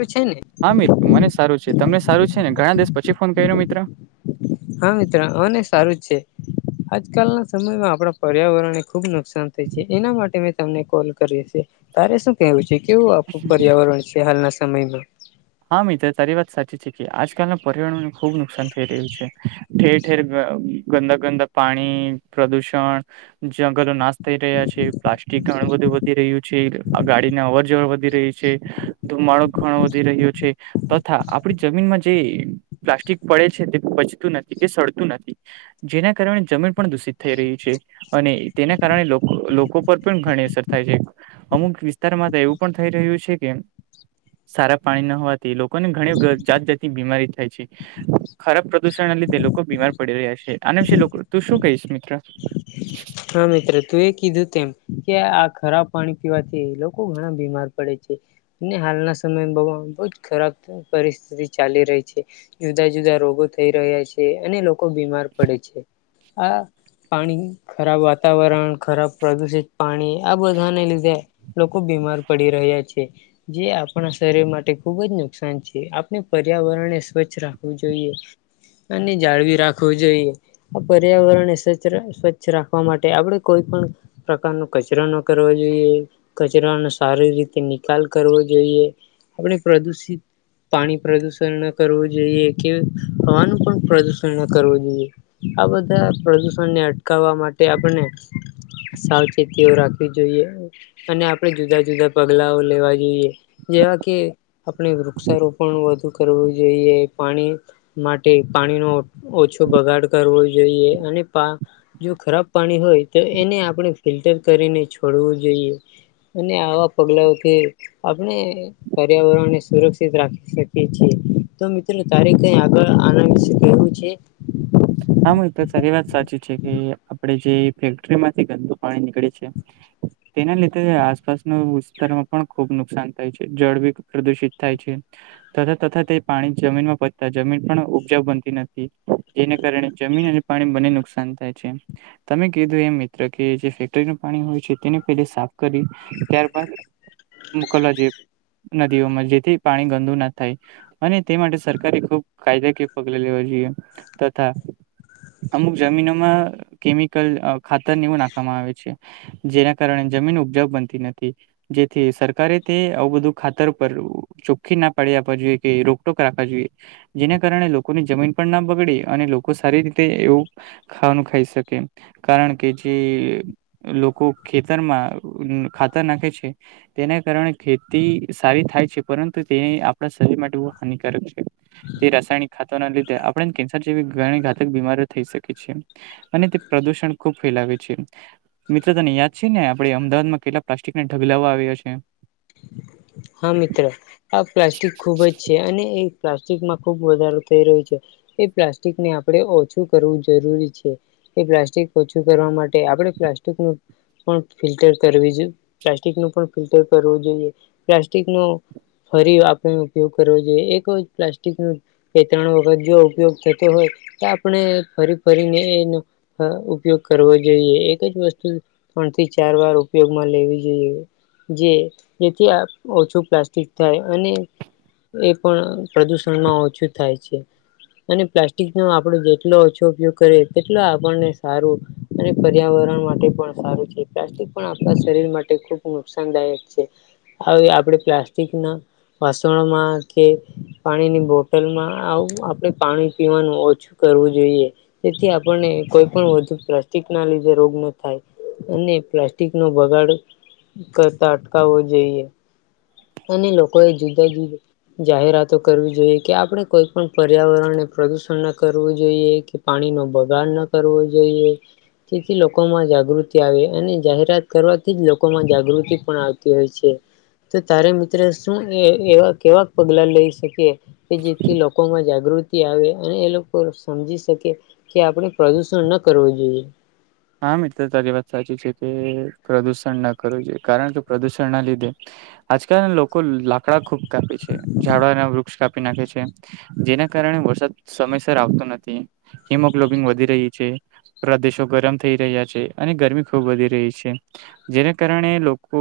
એ ઉ છે ને હા મિત્ર મને સારું છે તમને સારું છે ને ઘણા દિવસ પછી ફોન કર્યો મિત્ર- હા મિત્ર અને સારું છે આજકાલના સમયમાં આપણા પર્યાવરણ એ ખુબ ન- નુકસાન થાય છે એના માટે મેં તમને કોલ કરી છે. તારે શું કેવું છે કેવું આપું પર્યાવરણ છે હાલના સમયમાં- હા મિત્ર તારી વાત સાચી છે કે આજકાલના પર્યાવરણને ખુબ નુકસાન થઈ રહ્યું છે. ઠેર ઠેર ગં ગંદા ગંદા પાણી પ્રદૂષણ જંગલો નો નાશ- થઈ રહ્યા છે પ્લાસ્ટિક ઘણું બધું વધી રહ્યું છે આ ગાડીને અવર જવર વધી રહી છે. ધુમાડો ઘણો વધી રહ્યો છે તથા આપડી જમીનમાં જે- પ્લાસ્ટિક પડે છે તે પચતું નથી કે સડતું નથી- જેના કારણે જમીન પણ દૂષિત થઈ રહી છે. અને તેના કારણે લોકો પર પણ ઘણી અસર થાય છે. અમુક વિસ્તારમાં તો એવું પણ થઈ રહ્યું છે કે સારા પાણી ન- તે લોકોને ઘણી જાત જાતતીની બીમારી થાય છે. ખરાબ પ્રદુષણને લીધે લોકો બીમાર પડી રહ્યા છે. આના વિશે લો કો તું શું કહીશ મિત્ર હા મિત્ર તું એ કીધું તેમ કે આ ખરાબ- પાણી પીવાથી લોકો ઘણા બીમાર પડે છે અનેને હાલના સમય બહુજ ખરાબ પરિસ્થિતિ ચાલી રહી છે જુદા જુદા રોગો થઈ રહ્યા છે અને લોકો બીમાર પડે છે આ પાણીની ખરાબ વાતાવરણ ખરાબ પ્રદુષિત પાણી આ બધાને લીધે લોકો બીમાર પડી રહ્યા છે જે આપણા શરીર માટે ખુબ જ નુકસાન છે આપણે પર્યાવરણને સ્વચ્છ રાખવું જોઈએ અને જાળવી રાખવું જોઈએ આ પર્યાવરણ એ સ્વચછ સ્વચછ છ રાખવા માટે આપણે કોઈ પણ પ્રકારનો કચરો ન કરવો જોઈએ. કચરાનો સારી રીતે નિકાલ કરવો જોઈએ, આપણે પ્રદુષિત પાણી પ્રદુષણ ના કરવું જોઈએ, કે હવાનું પણ પ્રદુષણ ના કરવું જોઈએ. આ બધા પ્રદુષણને અટકાવવા માટે આપણને સાવચેતીઓ રાખવી જોઈએ. અને આપણેે જુદા જુદા પગલાઓ લેવા જોઈએ, જેવા કે આપણે વૃક્ષારોપણ વધુ કરવું જોઈએ, પાણી માટે પાણી નો ઓછો બગાડ કરવો જોઈએ, અને પા જો ખરાબ પાણી હોય, તો એને આપણે ફિલ્ટર કરીને છોડવું જોઈએ. અને આવા પગલાઓથી આપણે પર્યાવરણ ને સુરક્ષિત રાખી શકી છીએ, તો મિત્ર તારી કઈ આગળ આના વિશે કેવું છે? હા મિત્ર, તારી વાત સાચી છે, કે આપડે જે ફેક્ટરીમાંથી ગંદુ પાણી નીકળે છે. [inaudible] તેના લીધે આસપાસના વિસ્તારોમાં પણ ખુબ નુકસાન થાય છે, જળવીક પ્રદુષિત થાય છે. તર તથા તે પાણી જમીનમાં પચતા જમીન પણ ઉપજા બનતી નથી. જેના કારણે જમીન અને પાણી બને નુકસાન થાય છે. તમે કીધું એમ મિત્ર, કે જે ફેક્ટરીનું પાણી હોય છે તેને પલે સાફ કરી ત્યારબદ મોકલવા જોઈએ. નદીઓમાં જેથી પાણી ગંદુ ના થાય. અને તે માટે સરકારે ખુબ કાયદાકીય પગલા લેવા જોઈએ, તથા અમુક જમીનોમાં, કેમિકલ, અ ખાતર ને એવું નાખવામાં આવે છે. જેના કારણે જમીન ઉપજાવ બનતી નથી. જેથી સરકારે તે આવું બધું ખાતર પરુ ચોખ્ખી ના પાડી આપવા જોઈએ, કે રોકટોક રાખવા જોઈએ, જેના કારણે લોકોની જમીન પણ ના બગડે અને લોકો સારી રીતે એવું ખાવાનું ખાઈ શકે, કારણ કે જે લોકો ખેતરમાં ખાતર નાખે છે. તેના કારણે ખેતી સારી થાય છે, પરંતુ તેની આપણા શરીર માટે બહુ હાનિકારક છે. તે રાસાયણિક ખાતર ના લીધે આપડે કેન સર જેવી ઘણી ઘાતક બીમારીઓ થઈ શકે છે, અને તે પ્રદુષણ ખુબ ફેલાવે છે. મિત્ર તને યાદ છેને, આપણે અમદાવાદમાં કેટલા પ્લાસ્ટિકને ઢગલાઓ આવ્યા છે. હા મિત્ર. આ પ્લાસ્ટિક ખુબ જ છે, અને એ પ્લાસ્ટિકમાં ખુબ વધારો થઈ રહ્યો છે. એ પ્લાસ્ટિકને આપડે ઓછું કરવું જરૂરી છે. એ પ્લાસ્ટિક ઓછું કરવા માટે આપડે પ્લાસ્ટિક નું પણ ફિલ્ટર કરવી જો, પ્લાસ્ટિક નું પણ ફિલ્ટર કરવું જોઈએ, પ્લાસ્ટિકનુ ફરી આપણનો ઉપયોગ કરવો જોઈએ, એક વાર પ્લાસ્ટિક નુ એ ત્રણ વખત જો ઉપયોગ થતો હોય, તો આપણે ફરી ફરીને એનો હ ઉપયોગ કરવો જોઈએ, એકજ વસ્તુ ત્રણ થી ચાર વાર ઉપયોગમાં લેવી જોઈએ, જે જેથી આ ઓછું પ્લાસ્ટિક થાય, અને એ પણ પ્રદુષણમાં ઓછું થાય છે. અને પ્લાસ્ટિક નો આપડો જેટલો ઓછો ઉપયોગ કરીએ, તેટલો આપણને સારું. અને પર્યાવરણ માટે પણ સારું છે, પ્લાસ્ટિક પણ આપણા શરીર માટે ખુબ નુકસાનદાયક છે. હવે આપણે પ્લાસ્ટિક ના વાસણોમાં કે પાણીની બોટલમાં આવું આપડે પાણી પીવાનું ઓછું કરવું જોઈએ. તેથી આપણને કોઈ પણ વધુ પ્લાસ્ટિક ના લીધે રોગ ન થાય. અને પ્લાસ્ટિક નો બગાડ કરતા અટકાવવો જોઈએ. અને લોકો એ જુદા જુદા જાહેરાતો કરવી જોઈએ, કે આપણે કોઈ પણ પર્યાવરણને પ્રદુષણ ના કરવું જોઈએ, કે પાણી નો બગાડ ન કરવો જોઈએ. તેથી લોકોમાં જાગૃતિ આવે અને જાહેરાત કરવાથી જ લોકોમાં જાગૃતિ પણ આવતી હોય છે તો તારે મિત્ર શું એવા કેવા પગલા લઈ શકીએ કે જેથી લોકોમાં જાગૃતિ આવે અને એ લોકો સમજી શકે કે આપણે પ્રદુષણ ન કરવું જોઈએ હા મિત્ર તારી વાત સાચી છે કે પ્રદુષણ ના કરવું જોઈએ કારણ કે પ્રદુષણ ના લીધે આજકાલ લોકો લાકડા ખુબ કાપે છે ઝાડા ના વૃક્ષ કાપી નાખે છે જેના કારણે વરસાદ સમયસર આવતો નથી હિમોગ્લોબિન વધી રહી છેરા દેશો ગરમ થ થઈ રહ્યા છે અને ગરમી ખુબ વધી રહી છે જેને કારણે લોકો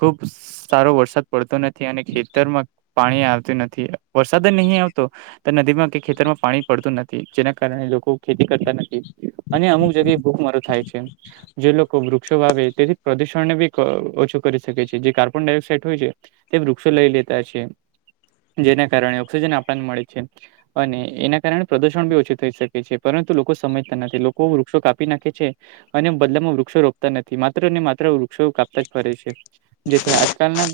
ખુબ સારો વરસાદ પડતો નથી અને ખેતરમાં પાણી આવતું નથી વરસાદ જ નહી આવતો નદીમાં કે ખેતરમાં પાણી પડતું નથી જેના કારણે લોકો ખેતી કરતા નથી અને અમુક જગ્યાએ બુબ મરો થાય છે જે લોકો વૃક્ષો વાે તેથી પ્રદુષણને બી ઓછો કરી શકે છે જે કાર્બન ડાયોક્સાઇડ હોય છે તે વૃક્ષો લઈ લેતા છે જેના કારણે ઓક્સિજન આપણને મળે છે અને એના કારણે પ્રદુષણ બી ઓછું થઈ શકે છે પરંતુ લોકો સમજતા નથી લોકો વૃક્ષો કાપ નાખે છે અને બદલામાં વૃક્ષો રોપતા નથી માત્ર ને માત્ર વૃક્ષો કાપતા જ ફરે છે જેથી આજકાલના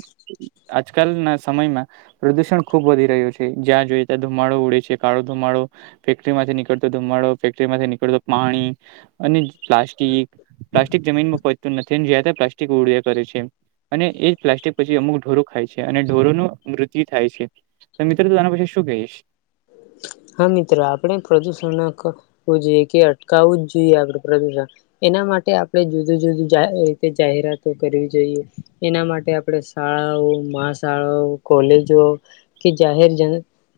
આજકાલના સમયમાં પ્રદુષણ ખુબ વધી રહ્યું છે જ્યાં જોઈએ ત્યાં ધુમાડો ઉડે છે કાળો ધુમાડો ફેક્ટરીમાંથી નીકળતો ધુમાડો ફેક્ટરી માંથી નીકળતો પાણી અને પ્લાસ્ટિક પ્લાસ્ટિક જમીનમાં પતું નથી જ પ્લાસ્ટિક ઉડે કરે છે અને એ જ પ્લાસ્ટિક પછી અમુક ઢોરો ખાય છે અને ઢોરો ન મૃત્યુ થાય છે તો મિત્રો તોું તેના પછી શું કહીશ હા મિત્રો આપણે પ્રદુષણવું જોઈએ કે અટકાવું જ જોઈએ આપડું પ્રદુષણ એના માટે આપણે જુદું જુદું રીતે જાહેરાતો કરવી જોઈએ એના માટે આપણે શાળાઓ મહાશાળાઓ કોલેજો કે જાહેર જન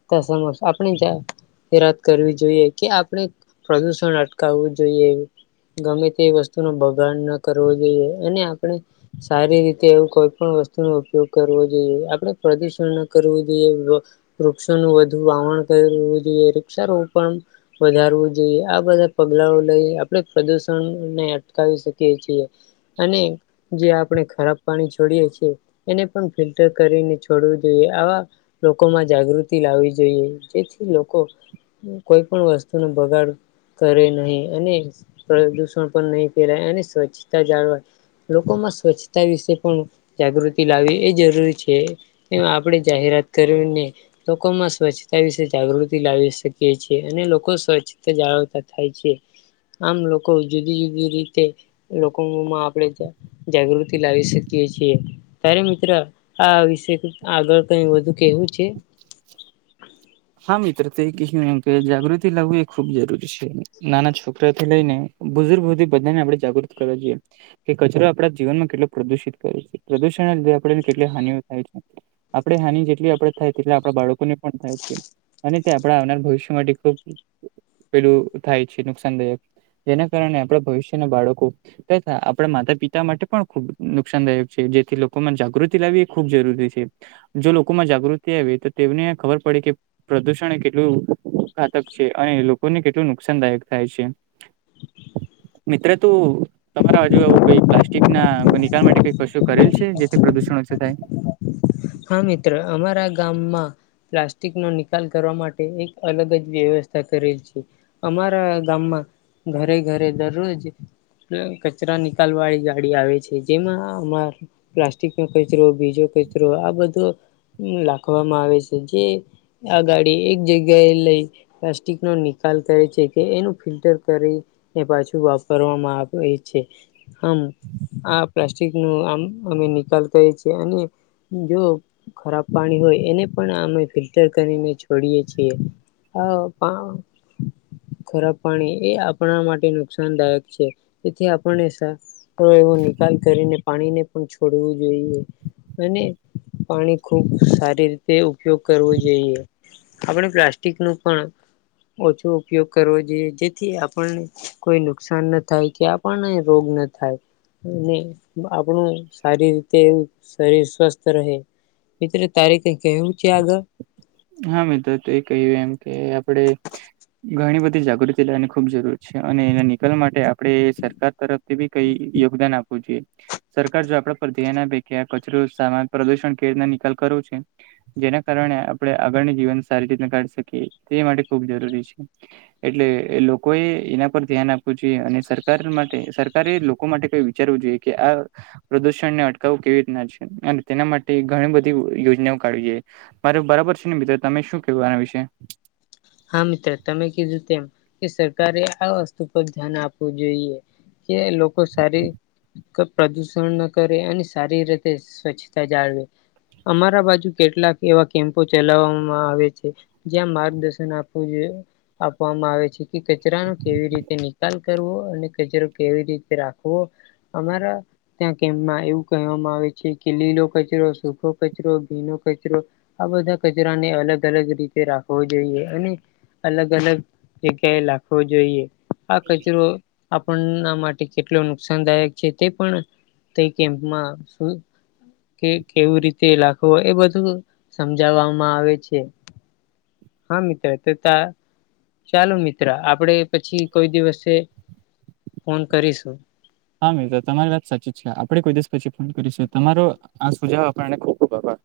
ત સમ આપણી જા રાત કરવી જોઈએ કે આપણે પ્રદુષણ અટકાવવું જોઈએ ગમે તે વસ્તુ ન બગાડ ન કરવો જોઈએ અને આપણે સારી રીતે એવું કોઈ પણ વસ્તુનોો ઉપયોગ કરવો જોઈએ આપણે પ્રદુષણ ન કરવું જોઈએ વૃક્ષોનું વધુ વાહણ કરવું જોઈએ વૃક્ષારો પણ વધારવું જોઈએ આ બધા પગલાઓ લઈ આપણે પ્રદુષણને અટકાવી શકીએ છીએ અને જે આપણે ખરાબ પાણી છોડીએ છીએ એને પણ ફિલ્ટર કરીને છોડવું જોઈએ આવા લોકોમાં જાગૃતિ લાવવી જોઈએ જેથી લોકો કોઈ પણ વસ્તુ નું બગાડ કરે નહી અને પ્રદુષણ પણ નહી ફેલાય અને સ્વચ્છતા જાળવા લોકોમાં સ્વચ્છતા વિશે પણ જાગૃતિ લાવવી એ જરૂરી છે તે આપણે જાહેરાત કરીને લોકોમાં સ્વચ્છતા વિશે જાગૃત લાવી શકે છેએ અને લોકો સ્વચ્છતા જાળવતા થાય છે આમ લોકો જુદી જુદી રીતે લોકોમાં આપડે ત્યા જાગૃતિ લાવી શકીએ છીએ તારે મિત્ર આ વિશે આગળ કઈ વધુ કેહવું છે? હા મિત્ર તએ કહ્યું એમ કે જાગૃતિ લાવવી એ ખુબ જરૂરી છે. નાના છોકરાથી લઈને બુજૂર્ગ હુદી બધાને આપડે જાગૃત કરવા જોઈએ. કે કચરો આપડા જીવનમાં કેટલો પ્રદુષિત કરે છે પ્રદુષણના લીધે આપડાને કેટલી હાનિઓ થાય છે. આપડે હાની જેટલી આપડે થાય તેટલા આપડા બાળકોને પણ થાય છે. અને તે આપડા આવનાર ભવિષ્ય માટે ખુબ પેલું થાય છે નુકસાનદાયક જેના કારણે આપડા ભવિષ્યના બાળકો તથા આપડા માતા-પિતા માટે પણ ખુબ નુકસાનદાયક છે જેથી લોકોમાં જાગૃતિ લાવવી એ ખૂબ જરૂરી છે. જો લોકોમાં જાગૃતિ આવે તો તેવને ખબર પડી કે. પ્રદુષણ એ કેટલું ઘાતક છે અને લોકોને કેટલું નુકસાનદાયક થાય છે. મિત્ર તું. તમારા હજુ એવું કોઈ પ્લાસ્ટિક ના નિકાલ માટે કઈ કશું કરેલ છે જેથી પ્રદુષણ ઓછું થાય. હા મિત્ર અમારા ગામમાં. પ્લાસ્ટિકનો નિકાલ કરવા માટે એક અલગ જ વ્યવસ્થા કરેલ છે. અમારા ગામમાં ઘરે ઘરે દરરોજ. કચરા નિકાલ વાળી ગાડી આવે છે જેમાં અમારા. પ્લાસ્ટિક નો કચરો બીજો કચરો આ બધો લાખવામાં આવે સે જે. આ ગાડી એક જગ્યા એ લઈ. પ્લાસ્ટિક નો નિકાલ કરે છે કે એનું ફિલ્ટર કરી. એ પાછું વાપરવામાં આવે છે. આમ આ પ્લાસ્ટિક નું આમ અમે નિકાલ કયે છે અને. જો ખરાબ પાણી હોય એને પણ અમે ફિલ્ટર કરીને છોડીએ છીએ. આ પા ખરાબ પાણી એ આપણા માટે નુકસાનદાયક છે તેથી આપણને સા રો એવો નિકાલ કરીને પાણીને પણ છોડવું જોઈએ અને પાણી ખુબ સારી રીતે ઉપયોગ કરવો જોઈએ. આપડે પ્લાસ્ટિક નું પણ ઓછો ઉપયોગ કરવો જોઈએ જેથી આપણને. કોઈ નુકસાન ન થાય કે આપણને રોગ ન થાય. અને આપણું સારી રીતે એવું શરીર સ્વસ્થ. રહે મિત્ર તારે કઈ કેહવું છે આગળ. હા મિત્ર તુએ કહ્યું એમ કે આપડે. ઘણી બધી જાગૃતિ લેવાની ખુબ જરૂર છે અને એના નિકાલ માટે આપડે સરકાર તરફ તે બી કઈ યોગદાન આપવું જોઈએ. સરકાર જો આપડા પર ધ્યાન આપે કે આ કચરો સામાન પ્રદુષણ કેવી રીતના નિકાલ કરવો છે. જેના કારણે આપડે આગળની જીવન સારી રીતના કાઢી શકીએ તે માટે ખુબ જરૂરી છે. એટલે એ લોકોએ એના પર ધ્યાન આપવું જોઈએ અને સરકાર માટે સરકારે લોકો માટે કોઈ વી જરૂરી છે. જોઈએ કે આ. પ્રદૂષણ ને અટકાવવું કેવી રીતના છે અને તેના માટે ઘણી બધી ઉ યોજનાઓ કાઢવી જોઈએ. મારે બરાબર છે ને મિત્ર તમે શું કેવું આના વિશે? હા મિત્ર તમે કીધું તેમ કે સરકારે આ વસ્તુ પર ધ્યાન આપવું જોઈએ. કે લોકો સારી. ક પ્રદુષણ ન કરે અને સારી રીતે સ્વચ્છતા જાળવે. અમારા બાજુ કેટલાક એવા કેમ્પો ચલાવામાં આવે છે જ્યાં માર્ગદશ. ન આપવું જોયે આપવામાં આવે છે કે કચરાનો કેવી રીતે નિકાલ કરવો અને કચરો કેવી રીતે રાખવો. અમારા. ત્યાં કેમ્પમાં એવું કહેવામાં આવે છે કે લીલો કચરો સૂખો કચરો ભીનો કચરો. આ બધા કચરાને અલગ અલગ રીતે રાખવો જોઈએ. અને અલગ અલગ જગ્યાએ લાખવો જોઈએ આ કચરો. આપણના માટે કેટલો નુકસાનદાયક છે તે પણ તે કેમ્પમાં કે કેવું રીતે લખવો એ બધું સમજાવવામાં આવે છે. હા મિત્ર તો ત ચાલુ મિત્ર આપડે પછી કોઈ દિવસે ફોન કરીશું? હા મિત્ર તમારી વાત સાચી જ છે આપડે કોઈ દિવસ પછી ફોન કરીશું તમારો આ સુ આપને ખુબ ખુબ આભાર.